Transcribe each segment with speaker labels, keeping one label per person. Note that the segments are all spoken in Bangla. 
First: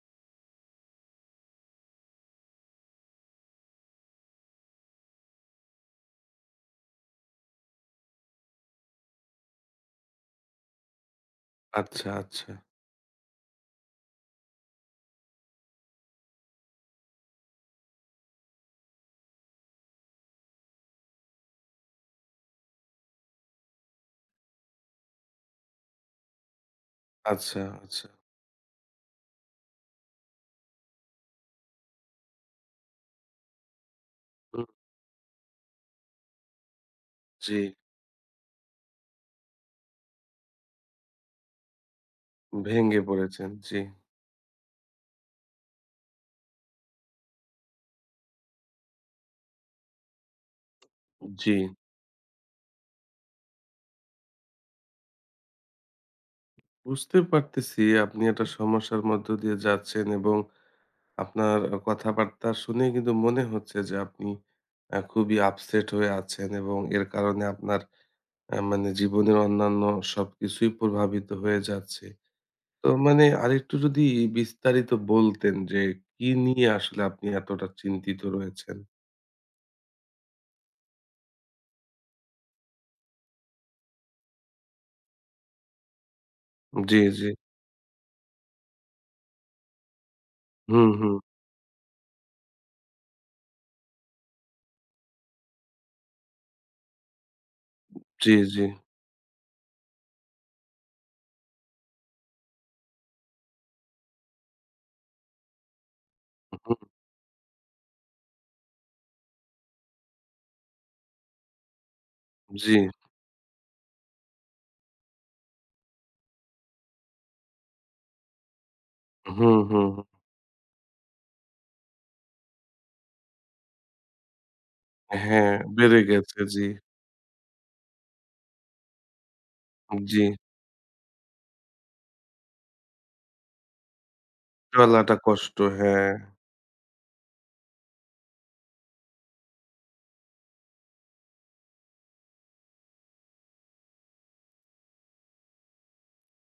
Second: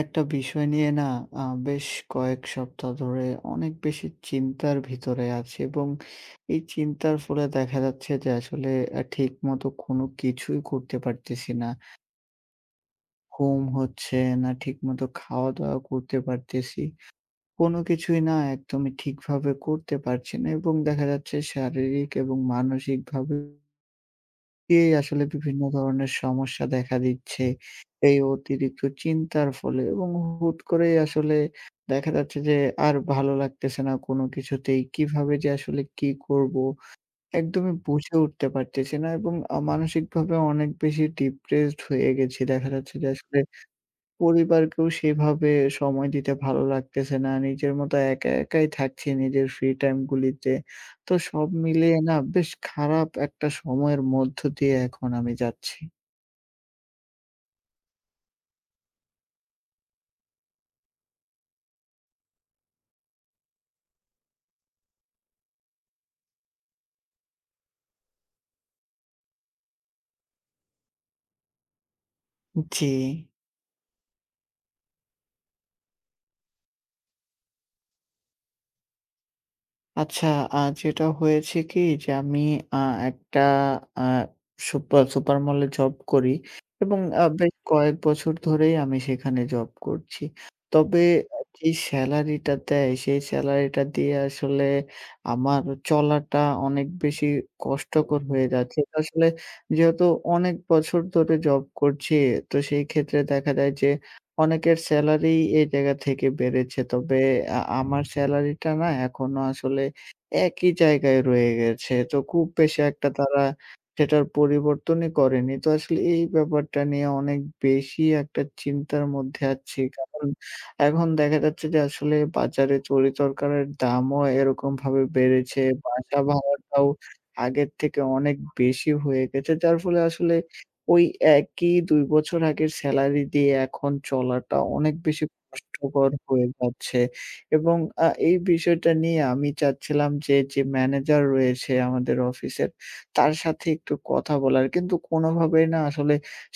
Speaker 1: একটা বিষয় নিয়ে না আ বেশ কয়েক সপ্তাহ ধরে অনেক বেশি চিন্তার ভিতরে আছি, এবং এই চিন্তার ফলে দেখা যাচ্ছে যে আসলে ঠিকমতো কোনো কিছুই করতে পারতেছি না।
Speaker 2: আচ্ছা, আচ্ছা,
Speaker 1: ঘুম হচ্ছে না, ঠিকমতো খাওয়া-দাওয়া করতে পারতেছি। কোনো কিছুই না, একদমই ঠিকভাবে করতে পারছি না, এবং দেখা যাচ্ছে শারীরিক এবং মানসিকভাবে এই আসলে বিভিন্ন ধরনের সমস্যা দেখা দিচ্ছে।
Speaker 2: আচ্ছা, আচ্ছা।
Speaker 1: এই অতিরিক্ত চিন্তার ফলে এবং হুট করেই আসলে দেখা যাচ্ছে যে আর ভালো লাগতেছে না কোনো
Speaker 2: হুম।
Speaker 1: কিছুতেই। কিভাবে যে আসলে কি করব
Speaker 2: জি,
Speaker 1: একদমই বুঝে উঠতে পারতেছি না, এবং মানসিকভাবে অনেক বেশি ডিপ্রেসড হয়ে গেছি। দেখা যাচ্ছে
Speaker 2: ভেঙে
Speaker 1: যে আসলে
Speaker 2: পড়েছেন। জি,
Speaker 1: পরিবারকেও সেভাবে সময় দিতে ভালো লাগতেছে না। নিজের মতো একা একাই থাকছি নিজের ফ্রি টাইম গুলিতে। তো সব
Speaker 2: জি।
Speaker 1: মিলিয়ে না, বেশ খারাপ একটা সময়ের মধ্য দিয়ে এখন আমি যাচ্ছি।
Speaker 2: বুঝতে পারতেছি আপনি একটা সমস্যার মধ্য দিয়ে যাচ্ছেন এবং আপনার কথাবার্তা শুনে কিন্তু মনে হচ্ছে যে আপনি খুবই আপসেট হয়ে আছেন এবং এর কারণে আপনার মানে জীবনের অন্যান্য সবকিছুই প্রভাবিত হয়ে যাচ্ছে।
Speaker 1: জি।
Speaker 2: তো মানে আরেকটু যদি বিস্তারিত বলতেন যে কি নিয়ে আসলে আপনি এতটা চিন্তিত রয়েছেন?
Speaker 1: আচ্ছা, যেটা হয়েছে কি যে আমি আ একটা আ সুপার সুপার মলে জব করি,
Speaker 2: জি,
Speaker 1: এবং
Speaker 2: জি।
Speaker 1: বেশ কয়েক বছর ধরেই আমি সেখানে জব করছি।
Speaker 2: হুম,
Speaker 1: তবে
Speaker 2: হুম।
Speaker 1: যে সেলারিটা দেয়, সেই সেলারিটা দিয়ে আসলে আমার চলাটা অনেক বেশি কষ্টকর
Speaker 2: জি,
Speaker 1: হয়ে
Speaker 2: জি।
Speaker 1: যাচ্ছে। আসলে যেহেতু অনেক বছর ধরে জব করছি, তো সেই ক্ষেত্রে দেখা যায় যে অনেকের সেলারি এই জায়গা থেকে বেড়েছে। তবে আমার সেলারিটা না এখনো আসলে একই জায়গায় রয়ে গেছে। তো খুব
Speaker 2: জি।
Speaker 1: বেশি একটা তারা সেটার পরিবর্তনই করেনি। তো আসলে এই ব্যাপারটা নিয়ে অনেক বেশি একটা চিন্তার মধ্যে
Speaker 2: হুম,
Speaker 1: আছি।
Speaker 2: হুম।
Speaker 1: কারণ এখন দেখা যাচ্ছে যে আসলে বাজারে তরি-তরকারির দামও এরকমভাবে
Speaker 2: হ্যাঁ,
Speaker 1: বেড়েছে।
Speaker 2: বেড়ে
Speaker 1: বাসা
Speaker 2: গেছে। জি,
Speaker 1: ভাড়াটাও আগের থেকে অনেক বেশি হয়ে গেছে। যার ফলে
Speaker 2: জি।
Speaker 1: আসলে ওই একই ২ বছর আগের সেলারি দিয়ে এখন চলাটা অনেক
Speaker 2: চলাটা
Speaker 1: বেশি
Speaker 2: কষ্ট। হ্যাঁ,
Speaker 1: কষ্টকর হয়ে যাচ্ছে, এবং এই বিষয়টা নিয়ে আমি চাচ্ছিলাম যে, যে ম্যানেজার রয়েছে আমাদের অফিসের, তার সাথে একটু কথা বলার। কিন্তু কোনোভাবেই না, আসলে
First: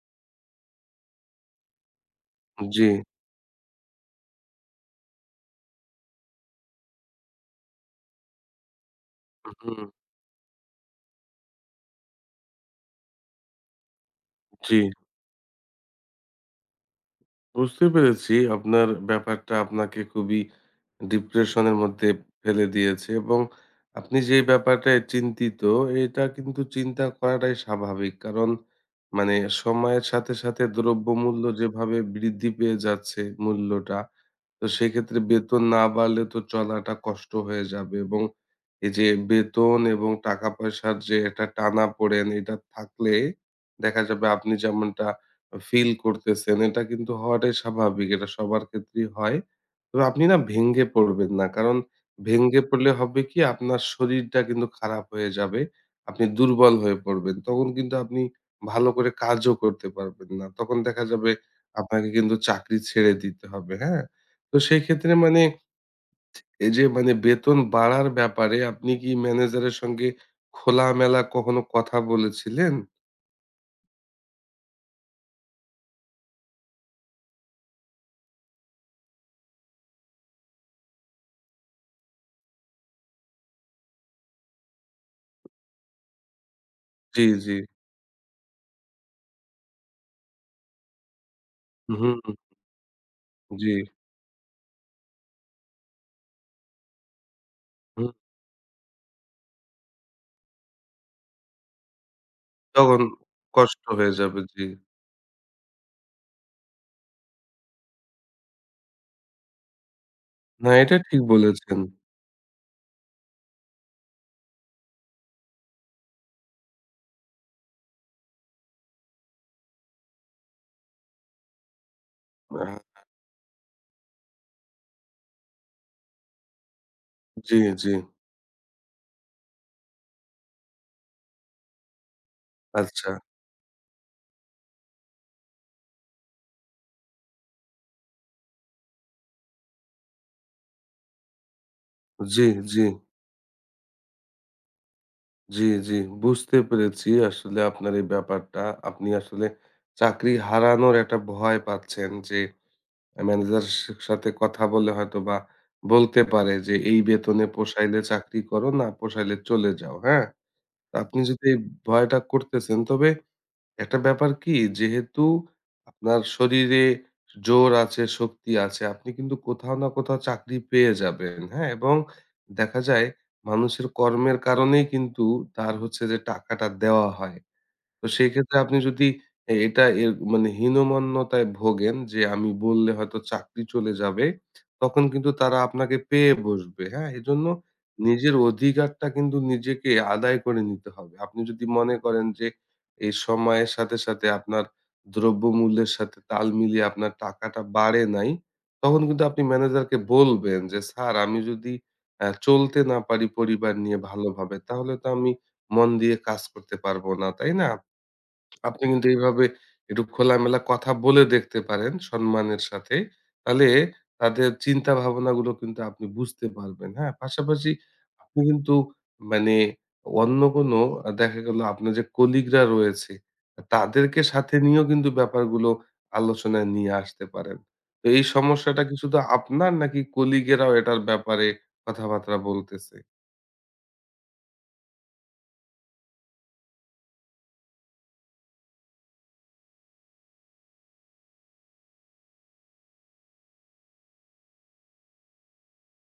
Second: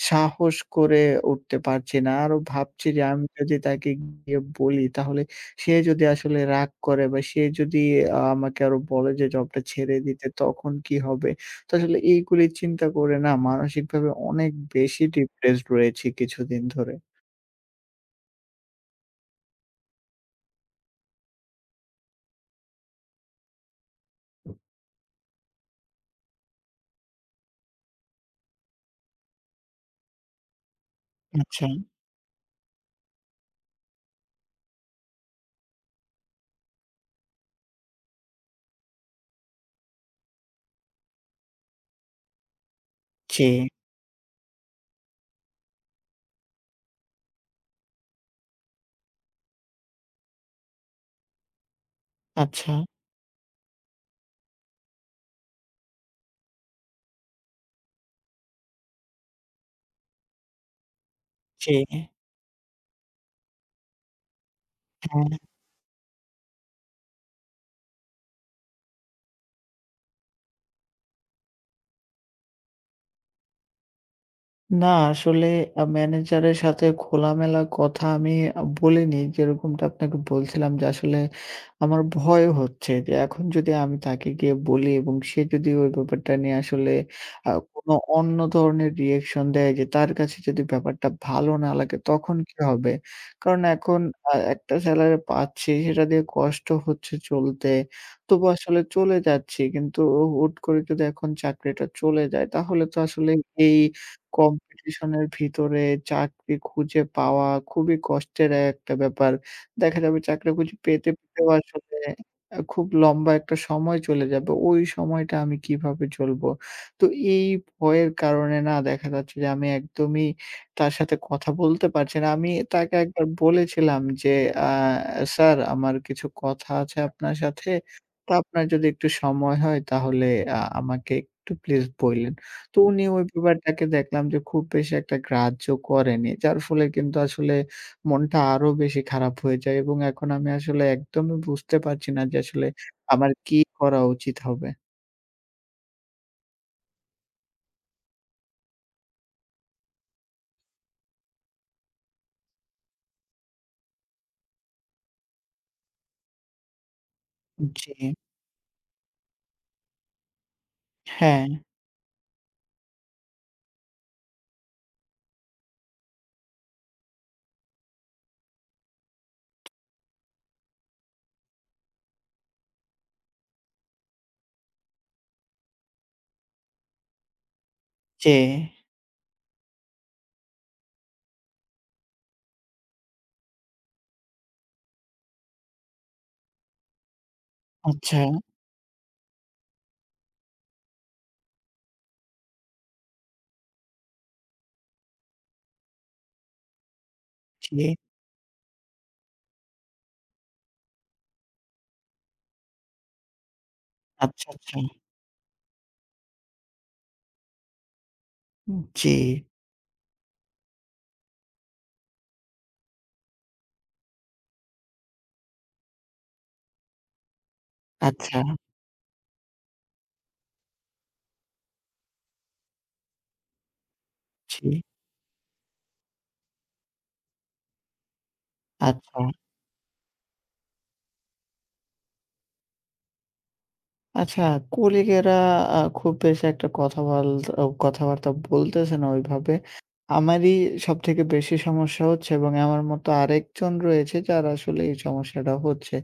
Speaker 1: সাহস করে উঠতে পারছি না। আরো
Speaker 2: জি।
Speaker 1: ভাবছি যে, আমি যদি তাকে গিয়ে বলি, তাহলে সে যদি আসলে রাগ করে, বা সে যদি আমাকে আরো বলে যে জবটা
Speaker 2: হুম,
Speaker 1: ছেড়ে দিতে, তখন কি হবে? তো আসলে এইগুলি চিন্তা করে না, মানসিকভাবে অনেক
Speaker 2: জি।
Speaker 1: বেশি ডিপ্রেসড রয়েছি কিছুদিন ধরে।
Speaker 2: বুঝতে পেরেছি আপনার ব্যাপারটা আপনাকে খুবই ডিপ্রেশনের মধ্যে ফেলে দিয়েছে এবং আপনি যে ব্যাপারটায় চিন্তিত এটা কিন্তু চিন্তা করাটাই স্বাভাবিক কারণ মানে সময়ের সাথে সাথে দ্রব্যমূল্য
Speaker 1: আচ্ছা।
Speaker 2: যেভাবে বৃদ্ধি পেয়ে যাচ্ছে মূল্যটা তো সেক্ষেত্রে বেতন না বাড়লে তো চলাটা কষ্ট হয়ে যাবে এবং এই যে বেতন এবং টাকা পয়সার যে একটা টানাপোড়েন এটা থাকলে
Speaker 1: জি,
Speaker 2: দেখা যাবে আপনি যেমনটা ফিল করতেছেন। এটা কিন্তু হওয়াটাই স্বাভাবিক। এটা সবার ক্ষেত্রেই হয়। তবে আপনি না ভেঙে পড়বেন না। কারণ ভেঙে
Speaker 1: আচ্ছা,
Speaker 2: পড়লে হবে কি আপনার শরীরটা কিন্তু খারাপ হয়ে যাবে। আপনি দুর্বল হয়ে পড়বেন। তখন কিন্তু আপনি ভালো করে কাজও করতে পারবেন না। তখন দেখা যাবে
Speaker 1: জি।
Speaker 2: আপনাকে কিন্তু চাকরি ছেড়ে দিতে হবে, হ্যাঁ? তো সেক্ষেত্রে
Speaker 1: হ্যাঁ।
Speaker 2: মানে এই যে মানে বেতন বাড়ার ব্যাপারে আপনি কি ম্যানেজারের সঙ্গে খোলামেলা কখনো কথা বলেছিলেন?
Speaker 1: না, আসলে ম্যানেজারের সাথে খোলামেলা কথা আমি বলিনি। যেরকমটা আপনাকে বলছিলাম যে, আসলে আমার ভয় হচ্ছে যে, এখন যদি আমি তাকে গিয়ে বলি, এবং সে যদি ওই ব্যাপারটা নিয়ে আসলে
Speaker 2: জি, জি।
Speaker 1: কোনো অন্য ধরনের রিঅ্যাকশন দেয়, যে তার কাছে যদি ব্যাপারটা ভালো না লাগে,
Speaker 2: হুম,
Speaker 1: তখন কি হবে? কারণ
Speaker 2: জি।
Speaker 1: এখন একটা স্যালারি পাচ্ছি, সেটা দিয়ে কষ্ট হচ্ছে চলতে। তবু আসলে চলে যাচ্ছি। কিন্তু ও হুট করে যদি এখন চাকরিটা চলে যায়, তাহলে তো
Speaker 2: তখন
Speaker 1: আসলে এই
Speaker 2: কষ্ট হয়ে যাবে, জি।
Speaker 1: কম্পিটিশনের ভিতরে চাকরি খুঁজে পাওয়া খুবই কষ্টের একটা ব্যাপার। দেখা যাবে চাকরি
Speaker 2: না
Speaker 1: খুঁজে
Speaker 2: এটা
Speaker 1: পেতে,
Speaker 2: ঠিক
Speaker 1: পেতেও
Speaker 2: বলেছেন।
Speaker 1: আসলে খুব লম্বা একটা সময় চলে যাবে। ওই সময়টা আমি কিভাবে চলবো? তো এই ভয়ের কারণে না, দেখা যাচ্ছে যে আমি একদমই তার সাথে কথা বলতে পারছি না। আমি তাকে
Speaker 2: আ
Speaker 1: একবার বলেছিলাম যে, "আ স্যার, আমার কিছু কথা আছে আপনার
Speaker 2: জি,
Speaker 1: সাথে।
Speaker 2: জি।
Speaker 1: তো আপনার যদি একটু সময় হয়, তাহলে আমাকে একটু প্লিজ বইলেন।" তো উনি
Speaker 2: আচ্ছা।
Speaker 1: ওই ব্যাপারটাকে দেখলাম যে খুব বেশি একটা গ্রাহ্য করেনি। যার ফলে কিন্তু আসলে মনটা আরো বেশি খারাপ হয়ে যায়, এবং এখন আমি আসলে একদমই বুঝতে পারছি না যে
Speaker 2: জি,
Speaker 1: আসলে
Speaker 2: জি,
Speaker 1: আমার কি করা উচিত হবে?
Speaker 2: জি, জি। বুঝতে পেরেছি আসলে আপনার এই ব্যাপারটা। আপনি আসলে চাকরি হারানোর একটা ভয় পাচ্ছেন যে ম্যানেজারের সাথে কথা বলে হয়তোবা বলতে পারে যে, "এই বেতনে পোষাইলে
Speaker 1: জি,
Speaker 2: চাকরি করো, না পোষাইলে চলে যাও।" হ্যাঁ? তো আপনি যদি
Speaker 1: হ্যাঁ,
Speaker 2: এই ভয়টা করতেছেন তবে একটা ব্যাপার কি যেহেতু আপনার শরীরে জোর আছে, শক্তি আছে, আপনি কিন্তু কোথাও না কোথাও চাকরি পেয়ে যাবেন, হ্যাঁ? এবং দেখা যায় মানুষের কর্মের কারণেই কিন্তু তার হচ্ছে যে টাকাটা দেওয়া হয়। তো
Speaker 1: জি,
Speaker 2: সেক্ষেত্রে আপনি যদি এটা এর মানে হীনমন্যতায় ভোগেন যে আমি বললে হয়তো চাকরি চলে যাবে, তখন কিন্তু তারা আপনাকে পেয়ে বসবে, হ্যাঁ? এজন্য
Speaker 1: আচ্ছা,
Speaker 2: নিজের অধিকারটা কিন্তু নিজেকে আদায় করে নিতে হবে। আপনি যদি মনে করেন যে এই সময়ের সাথে, সাথে আপনার দ্রব্যমূল্যের সাথে তাল মিলিয়ে আপনার টাকাটা
Speaker 1: জি,
Speaker 2: বাড়ে নাই, তখন কিন্তু আপনি ম্যানেজারকে বলবেন যে, "স্যার আমি যদি চলতে না পারি পরিবার নিয়ে
Speaker 1: আচ্ছা,
Speaker 2: ভালোভাবে
Speaker 1: আচ্ছা,
Speaker 2: তাহলে তো আমি মন দিয়ে কাজ করতে পারব না।" তাই না? আপনি কিন্তু
Speaker 1: জি,
Speaker 2: এইভাবে একটু খোলামেলা কথা বলে দেখতে পারেন সম্মানের সাথে। তাহলে তাদের চিন্তা ভাবনাগুলো কিন্তু আপনি বুঝতে পারবেন, হ্যাঁ? পাশাপাশি আপনি
Speaker 1: আচ্ছা,
Speaker 2: কিন্তু মানে অন্য কোনো দেখা গেল আপনার যে কলিগরা রয়েছে, তাদেরকে সাথে
Speaker 1: জি,
Speaker 2: নিয়েও কিন্তু ব্যাপারগুলো আলোচনায় নিয়ে আসতে পারেন। তো এই সমস্যাটা কি শুধু
Speaker 1: আচ্ছা।
Speaker 2: আপনার নাকি কলিগেরাও এটার ব্যাপারে কথাবার্তা বলতেছে?
Speaker 1: আচ্ছা, কলিগেরা খুব বেশি একটা কথাবার্তা বলতেছে না ওইভাবে। আমারই সবথেকে বেশি সমস্যা হচ্ছে, এবং আমার মতো আরেকজন রয়েছে, যার আসলে এই সমস্যাটা হচ্ছে।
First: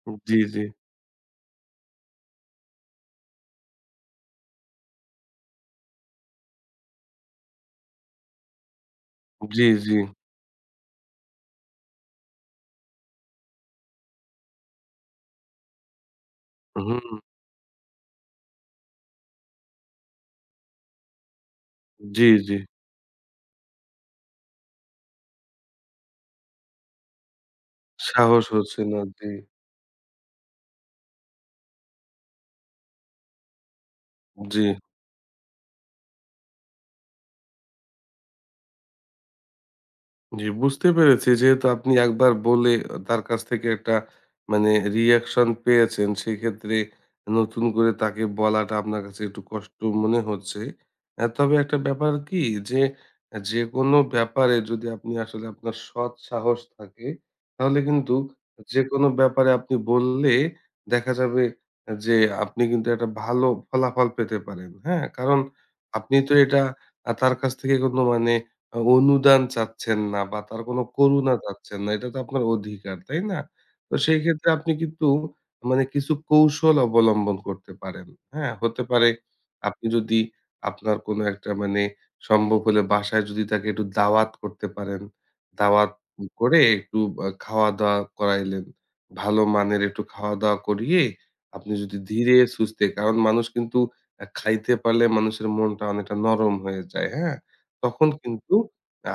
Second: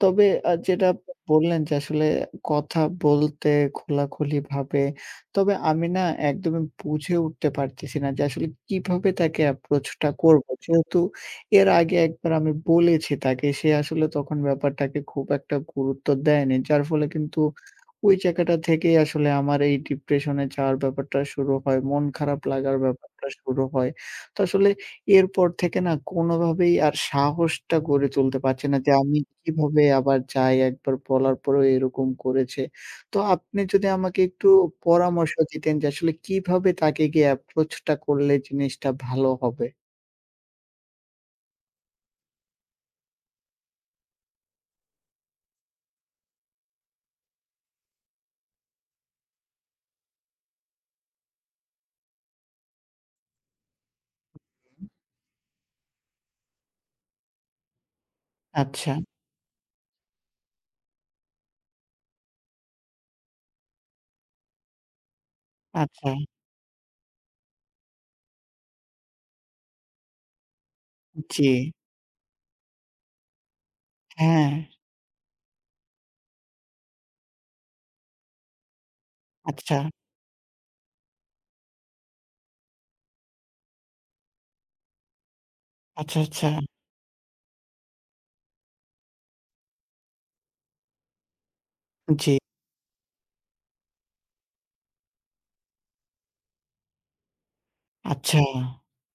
Speaker 1: তবে
Speaker 2: জি, জি।
Speaker 1: যেটা আপনি বললেন যে আসলে কথা বলতে খোলাখুলিভাবে। তবে আমি না একদমই বুঝে উঠতে পারতেছি না যে আসলে কিভাবে তাকে
Speaker 2: জি,
Speaker 1: approach
Speaker 2: জি।
Speaker 1: টা করব। যেহেতু এর আগে একবার আমি বলেছি তাকে, সে আসলে তখন ব্যাপারটাকে খুব একটা গুরুত্ব দেয়নি। যার
Speaker 2: হুম,
Speaker 1: ফলে কিন্তু ওই জায়গাটা থেকেই আসলে আমার এই ডিপ্রেশনে যাওয়ার ব্যাপারটা শুরু হয়। মন
Speaker 2: জি,
Speaker 1: খারাপ
Speaker 2: জি।
Speaker 1: লাগার ব্যাপারটা শুরু হয়। তো আসলে এরপর থেকে না কোনোভাবেই আর সাহসটা গড়ে তুলতে
Speaker 2: সাহস
Speaker 1: পারছি না,
Speaker 2: হচ্ছে
Speaker 1: যে
Speaker 2: না।
Speaker 1: আমি
Speaker 2: জি।
Speaker 1: কিভাবে আবার যাই, একবার বলার পরেও এরকম করেছে। তো আপনি যদি আমাকে একটু
Speaker 2: জি,
Speaker 1: পরামর্শ দিতেন, যে আসলে কিভাবে তাকে গিয়ে অ্যাপ্রোচ টা করলে জিনিসটা ভালো হবে?
Speaker 2: জি বুঝতে পেরেছি। যেহেতু আপনি একবার বলে তার কাছ থেকে একটা মানে রিঅ্যাকশন পেয়েছেন, সেক্ষেত্রে নতুন করে তাকে বলাটা আপনার কাছে একটু কষ্ট মনে হচ্ছে। তবে একটা ব্যাপার কি যে, যেকোনো ব্যাপারে যদি আপনি আসলে আপনার সৎ সাহস থাকে, তাহলে কিন্তু
Speaker 1: আচ্ছা,
Speaker 2: যেকোনো ব্যাপারে আপনি বললে দেখা যাবে যে, আপনি কিন্তু একটা ভালো ফলাফল পেতে পারেন। হ্যাঁ? কারণ
Speaker 1: আচ্ছা,
Speaker 2: আপনি তো এটা তার কাছ থেকে কোনো মানে অনুদান চাচ্ছেন না বা তার কোন করুণা
Speaker 1: জি।
Speaker 2: চাচ্ছেন না। এটা তো আপনার অধিকার, তাই না? তো সেই ক্ষেত্রে
Speaker 1: হ্যাঁ,
Speaker 2: আপনি কিন্তু মানে কিছু কৌশল অবলম্বন করতে পারেন। হ্যাঁ? হতে পারে
Speaker 1: আচ্ছা,
Speaker 2: আপনি যদি আপনার কোন একটা মানে সম্ভব হলে বাসায় যদি তাকে একটু দাওয়াত করতে পারেন। দাওয়াত
Speaker 1: আচ্ছা, আচ্ছা,
Speaker 2: করে একটু খাওয়া-দাওয়া করাইলেন। ভালো মানের একটু খাওয়া-দাওয়া করিয়ে আপনি যদি
Speaker 1: জি,
Speaker 2: ধীরে সুস্থে কারণ মানুষ কিন্তু খাইতে পারলে মানুষের মনটা অনেকটা নরম হয়ে যায়। হ্যাঁ? তখন
Speaker 1: আচ্ছা,
Speaker 2: কিন্তু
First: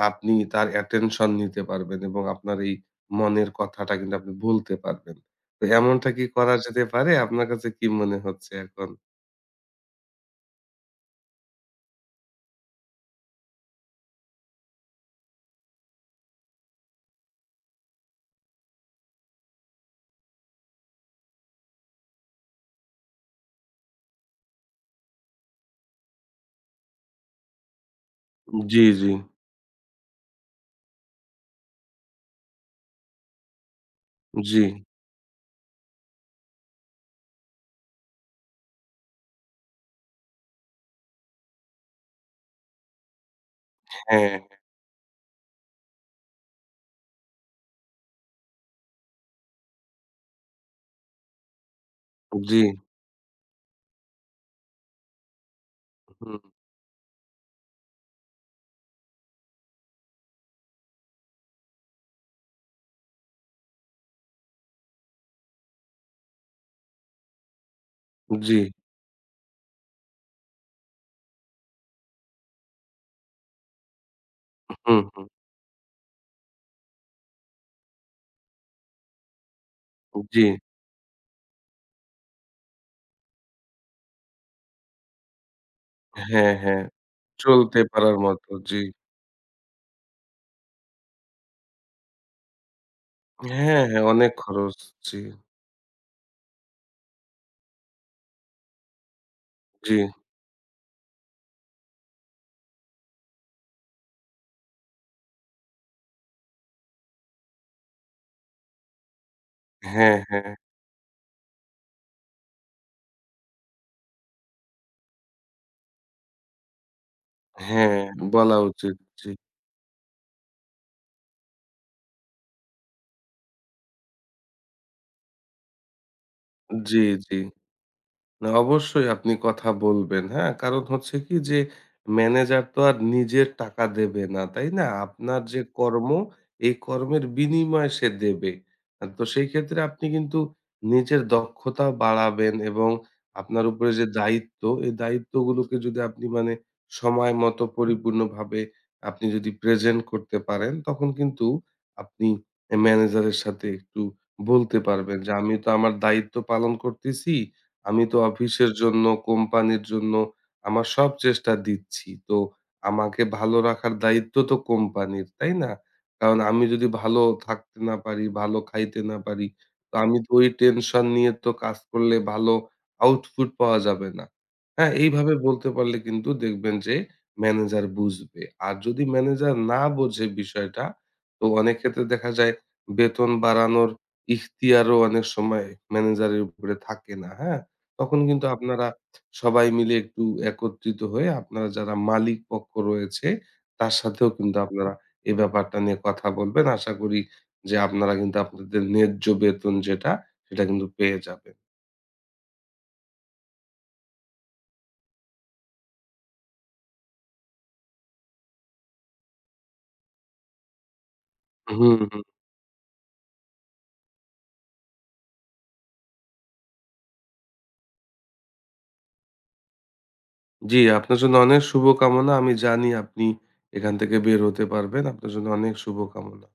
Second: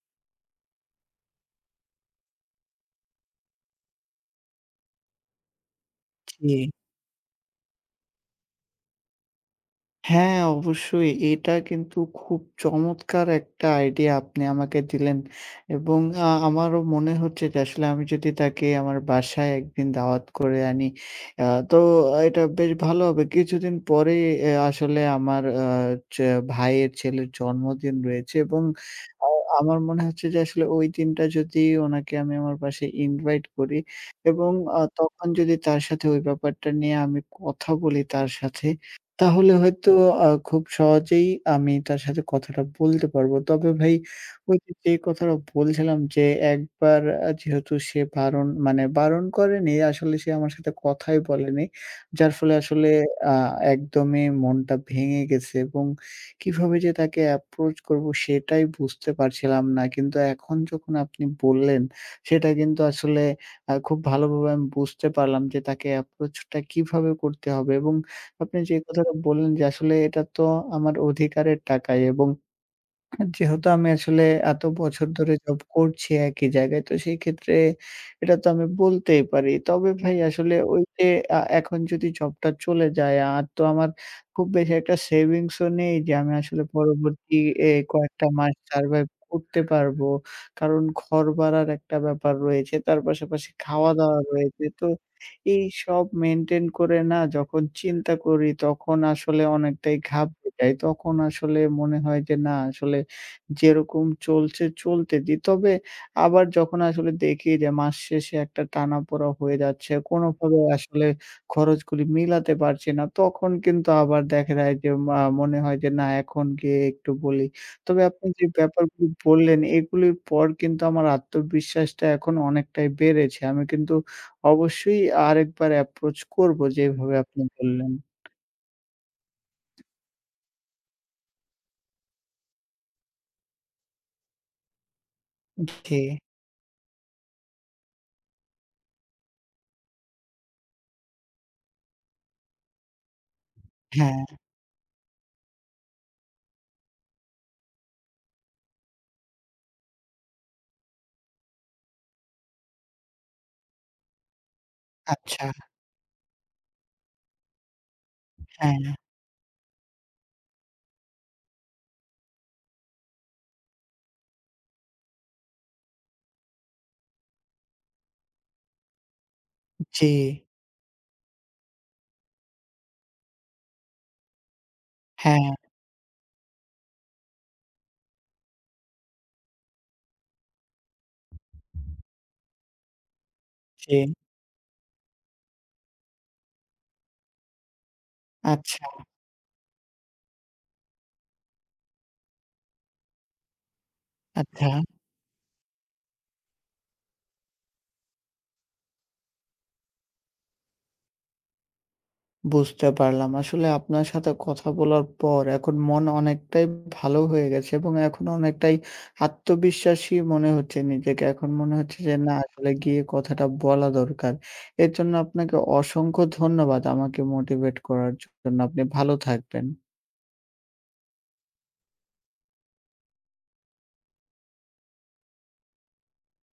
Speaker 2: আপনি তার attention নিতে পারবেন এবং আপনার এই মনের কথাটা কিন্তু আপনি বলতে পারবেন। তো এমনটা কি করা
Speaker 1: জি।
Speaker 2: যেতে পারে? আপনার কাছে কি মনে হচ্ছে এখন?
Speaker 1: হ্যাঁ, অবশ্যই। এটা কিন্তু খুব চমৎকার একটা আইডিয়া আপনি আমাকে দিলেন, এবং আমারও মনে হচ্ছে যে আসলে আমি যদি তাকে আমার বাসায় একদিন দাওয়াত করে আনি, আ তো এটা বেশ ভালো হবে। কিছুদিন পরেই আসলে আমার যে ভাইয়ের ছেলের জন্মদিন রয়েছে, এবং
Speaker 2: জি, জি,
Speaker 1: আ আমার মনে হচ্ছে যে আসলে ওই দিনটা যদি ওনাকে আমি আমার বাসায় ইনভাইট করি, এবং
Speaker 2: জি,
Speaker 1: তখন যদি তার সাথে ওই ব্যাপারটা নিয়ে আমি কথা বলি তার সাথে, তাহলে হয়তো খুব সহজেই আমি তার সাথে কথাটা বলতে পারবো। তবে ভাই,
Speaker 2: হ্যাঁ,
Speaker 1: ওই যে, যে কথাটা বলছিলাম যে, একবার যেহেতু সে বারণ, মানে বারণ করেনি, আসলে সে আমার সাথে কথাই বলেনি। যার ফলে
Speaker 2: জি,
Speaker 1: আসলে আ একদমই মনটা ভেঙে গেছে, এবং
Speaker 2: হুম,
Speaker 1: কিভাবে যে তাকে অ্যাপ্রোচ করবো সেটাই বুঝতে পারছিলাম না। কিন্তু এখন যখন আপনি বললেন, সেটা কিন্তু আসলে খুব ভালোভাবে আমি বুঝতে পারলাম যে, তাকে অ্যাপ্রোচটা কিভাবে করতে হবে, এবং
Speaker 2: জি,
Speaker 1: আপনি যে কথাটা বললেন যে আসলে এটা তো আমার অধিকারের টাকাই, এবং যেহেতু আমি আসলে এত
Speaker 2: হুম,
Speaker 1: বছর
Speaker 2: হুম,
Speaker 1: ধরে জব করছি একই জায়গায়, তো সেই ক্ষেত্রে এটা তো আমি বলতেই পারি। তবে ভাই,
Speaker 2: জি,
Speaker 1: আসলে ওই যে এখন যদি জবটা চলে যায়, আর তো আমার খুব বেশি একটা সেভিংস ও নেই যে আমি
Speaker 2: হ্যাঁ,
Speaker 1: আসলে
Speaker 2: হ্যাঁ।
Speaker 1: পরবর্তী
Speaker 2: চলতে পারার
Speaker 1: কয়েকটা
Speaker 2: মতো,
Speaker 1: মাস
Speaker 2: জি।
Speaker 1: সারভাইভ করতে পারবো। কারণ ঘর ভাড়ার একটা ব্যাপার রয়েছে, তার পাশাপাশি
Speaker 2: হ্যাঁ, হ্যাঁ,
Speaker 1: খাওয়া-দাওয়া
Speaker 2: অনেক
Speaker 1: রয়েছে।
Speaker 2: খরচ,
Speaker 1: তো
Speaker 2: জি,
Speaker 1: এই সব মেইনটেইন করে না, যখন চিন্তা করি, তখন আসলে
Speaker 2: জি,
Speaker 1: অনেকটাই ঘাবড়ে যাই। তখন আসলে মনে হয় যে না, আসলে যেরকম চলছে চলতে দিই। তবে আবার যখন আসলে দেখি যে মাস শেষে একটা টানাপোড়া হয়ে যাচ্ছে,
Speaker 2: হ্যাঁ, হ্যাঁ,
Speaker 1: কোনোভাবে আসলে খরচগুলি মিলাতে পারছি না, তখন কিন্তু আবার দেখা যায় যে মনে হয় যে, না, এখন গিয়ে একটু বলি।
Speaker 2: হ্যাঁ,
Speaker 1: তবে আপনি যে
Speaker 2: বলা উচিত,
Speaker 1: ব্যাপারগুলি
Speaker 2: জি,
Speaker 1: বললেন, এগুলির পর কিন্তু আমার আত্মবিশ্বাসটা এখন অনেকটাই বেড়েছে। আমি কিন্তু অবশ্যই আরেকবার অ্যাপ্রোচ করব,
Speaker 2: জি,
Speaker 1: যেভাবে
Speaker 2: জি।
Speaker 1: আপনি বললেন।
Speaker 2: না, অবশ্যই আপনি কথা বলবেন, হ্যাঁ? কারণ হচ্ছে কি যে ম্যানেজার তো আর নিজের টাকা দেবে না, তাই না? আপনার যে
Speaker 1: জি,
Speaker 2: কর্ম, এই কর্মের বিনিময় সে দেবে। তো সেই ক্ষেত্রে আপনি কিন্তু নিজের দক্ষতা বাড়াবেন এবং আপনার উপরে যে
Speaker 1: হ্যাঁ,
Speaker 2: দায়িত্ব, এই দায়িত্বগুলোকে যদি আপনি মানে সময় মতো পরিপূর্ণভাবে আপনি যদি প্রেজেন্ট করতে পারেন, তখন কিন্তু আপনি ম্যানেজারের সাথে একটু বলতে পারবেন যে,
Speaker 1: আচ্ছা,
Speaker 2: "আমি তো আমার দায়িত্ব পালন করতেছি।" আমি তো অফিসের
Speaker 1: হ্যাঁ,
Speaker 2: জন্য, কোম্পানির জন্য আমার সব চেষ্টা দিচ্ছি। তো আমাকে ভালো রাখার দায়িত্ব তো কোম্পানির, তাই না? কারণ আমি যদি ভালো থাকতে না পারি, ভালো খাইতে না পারি, তো
Speaker 1: জি,
Speaker 2: আমি তো ওই টেনশন নিয়ে তো কাজ করলে ভালো আউটপুট পাওয়া যাবে না। হ্যাঁ, এইভাবে
Speaker 1: হ্যাঁ,
Speaker 2: বলতে পারলে কিন্তু দেখবেন যে ম্যানেজার বুঝবে। আর যদি ম্যানেজার না বোঝে বিষয়টা, তো অনেক ক্ষেত্রে দেখা যায় বেতন বাড়ানোর
Speaker 1: জি,
Speaker 2: ইখতিয়ারও অনেক সময় ম্যানেজারের উপরে থাকে না, হ্যাঁ? তখন কিন্তু
Speaker 1: আচ্ছা।
Speaker 2: আপনারা সবাই মিলে একটু একত্রিত হয়ে আপনারা যারা মালিক পক্ষ রয়েছে তার সাথেও কিন্তু
Speaker 1: আচ্ছা,
Speaker 2: আপনারা এ ব্যাপারটা নিয়ে কথা বলবেন। আশা করি যে আপনারা কিন্তু আপনাদের ন্যায্য বেতন যেটা সেটা কিন্তু পেয়ে যাবেন।
Speaker 1: বুঝতে পারলাম। আসলে আপনার সাথে কথা বলার পর এখন মন অনেকটাই ভালো হয়ে গেছে, এবং এখন অনেকটাই আত্মবিশ্বাসী মনে হচ্ছে নিজেকে। এখন মনে হচ্ছে
Speaker 2: হুম,
Speaker 1: যে,
Speaker 2: হুম।
Speaker 1: না, আসলে গিয়ে কথাটা বলা দরকার। এর জন্য আপনাকে অসংখ্য ধন্যবাদ, আমাকে মোটিভেট করার জন্য। আপনি ভালো থাকবেন।
Speaker 2: জি, আপনার জন্য অনেক শুভকামনা। আমি জানি আপনি এখান থেকে বের হতে পারবেন। আপনার জন্য অনেক শুভকামনা।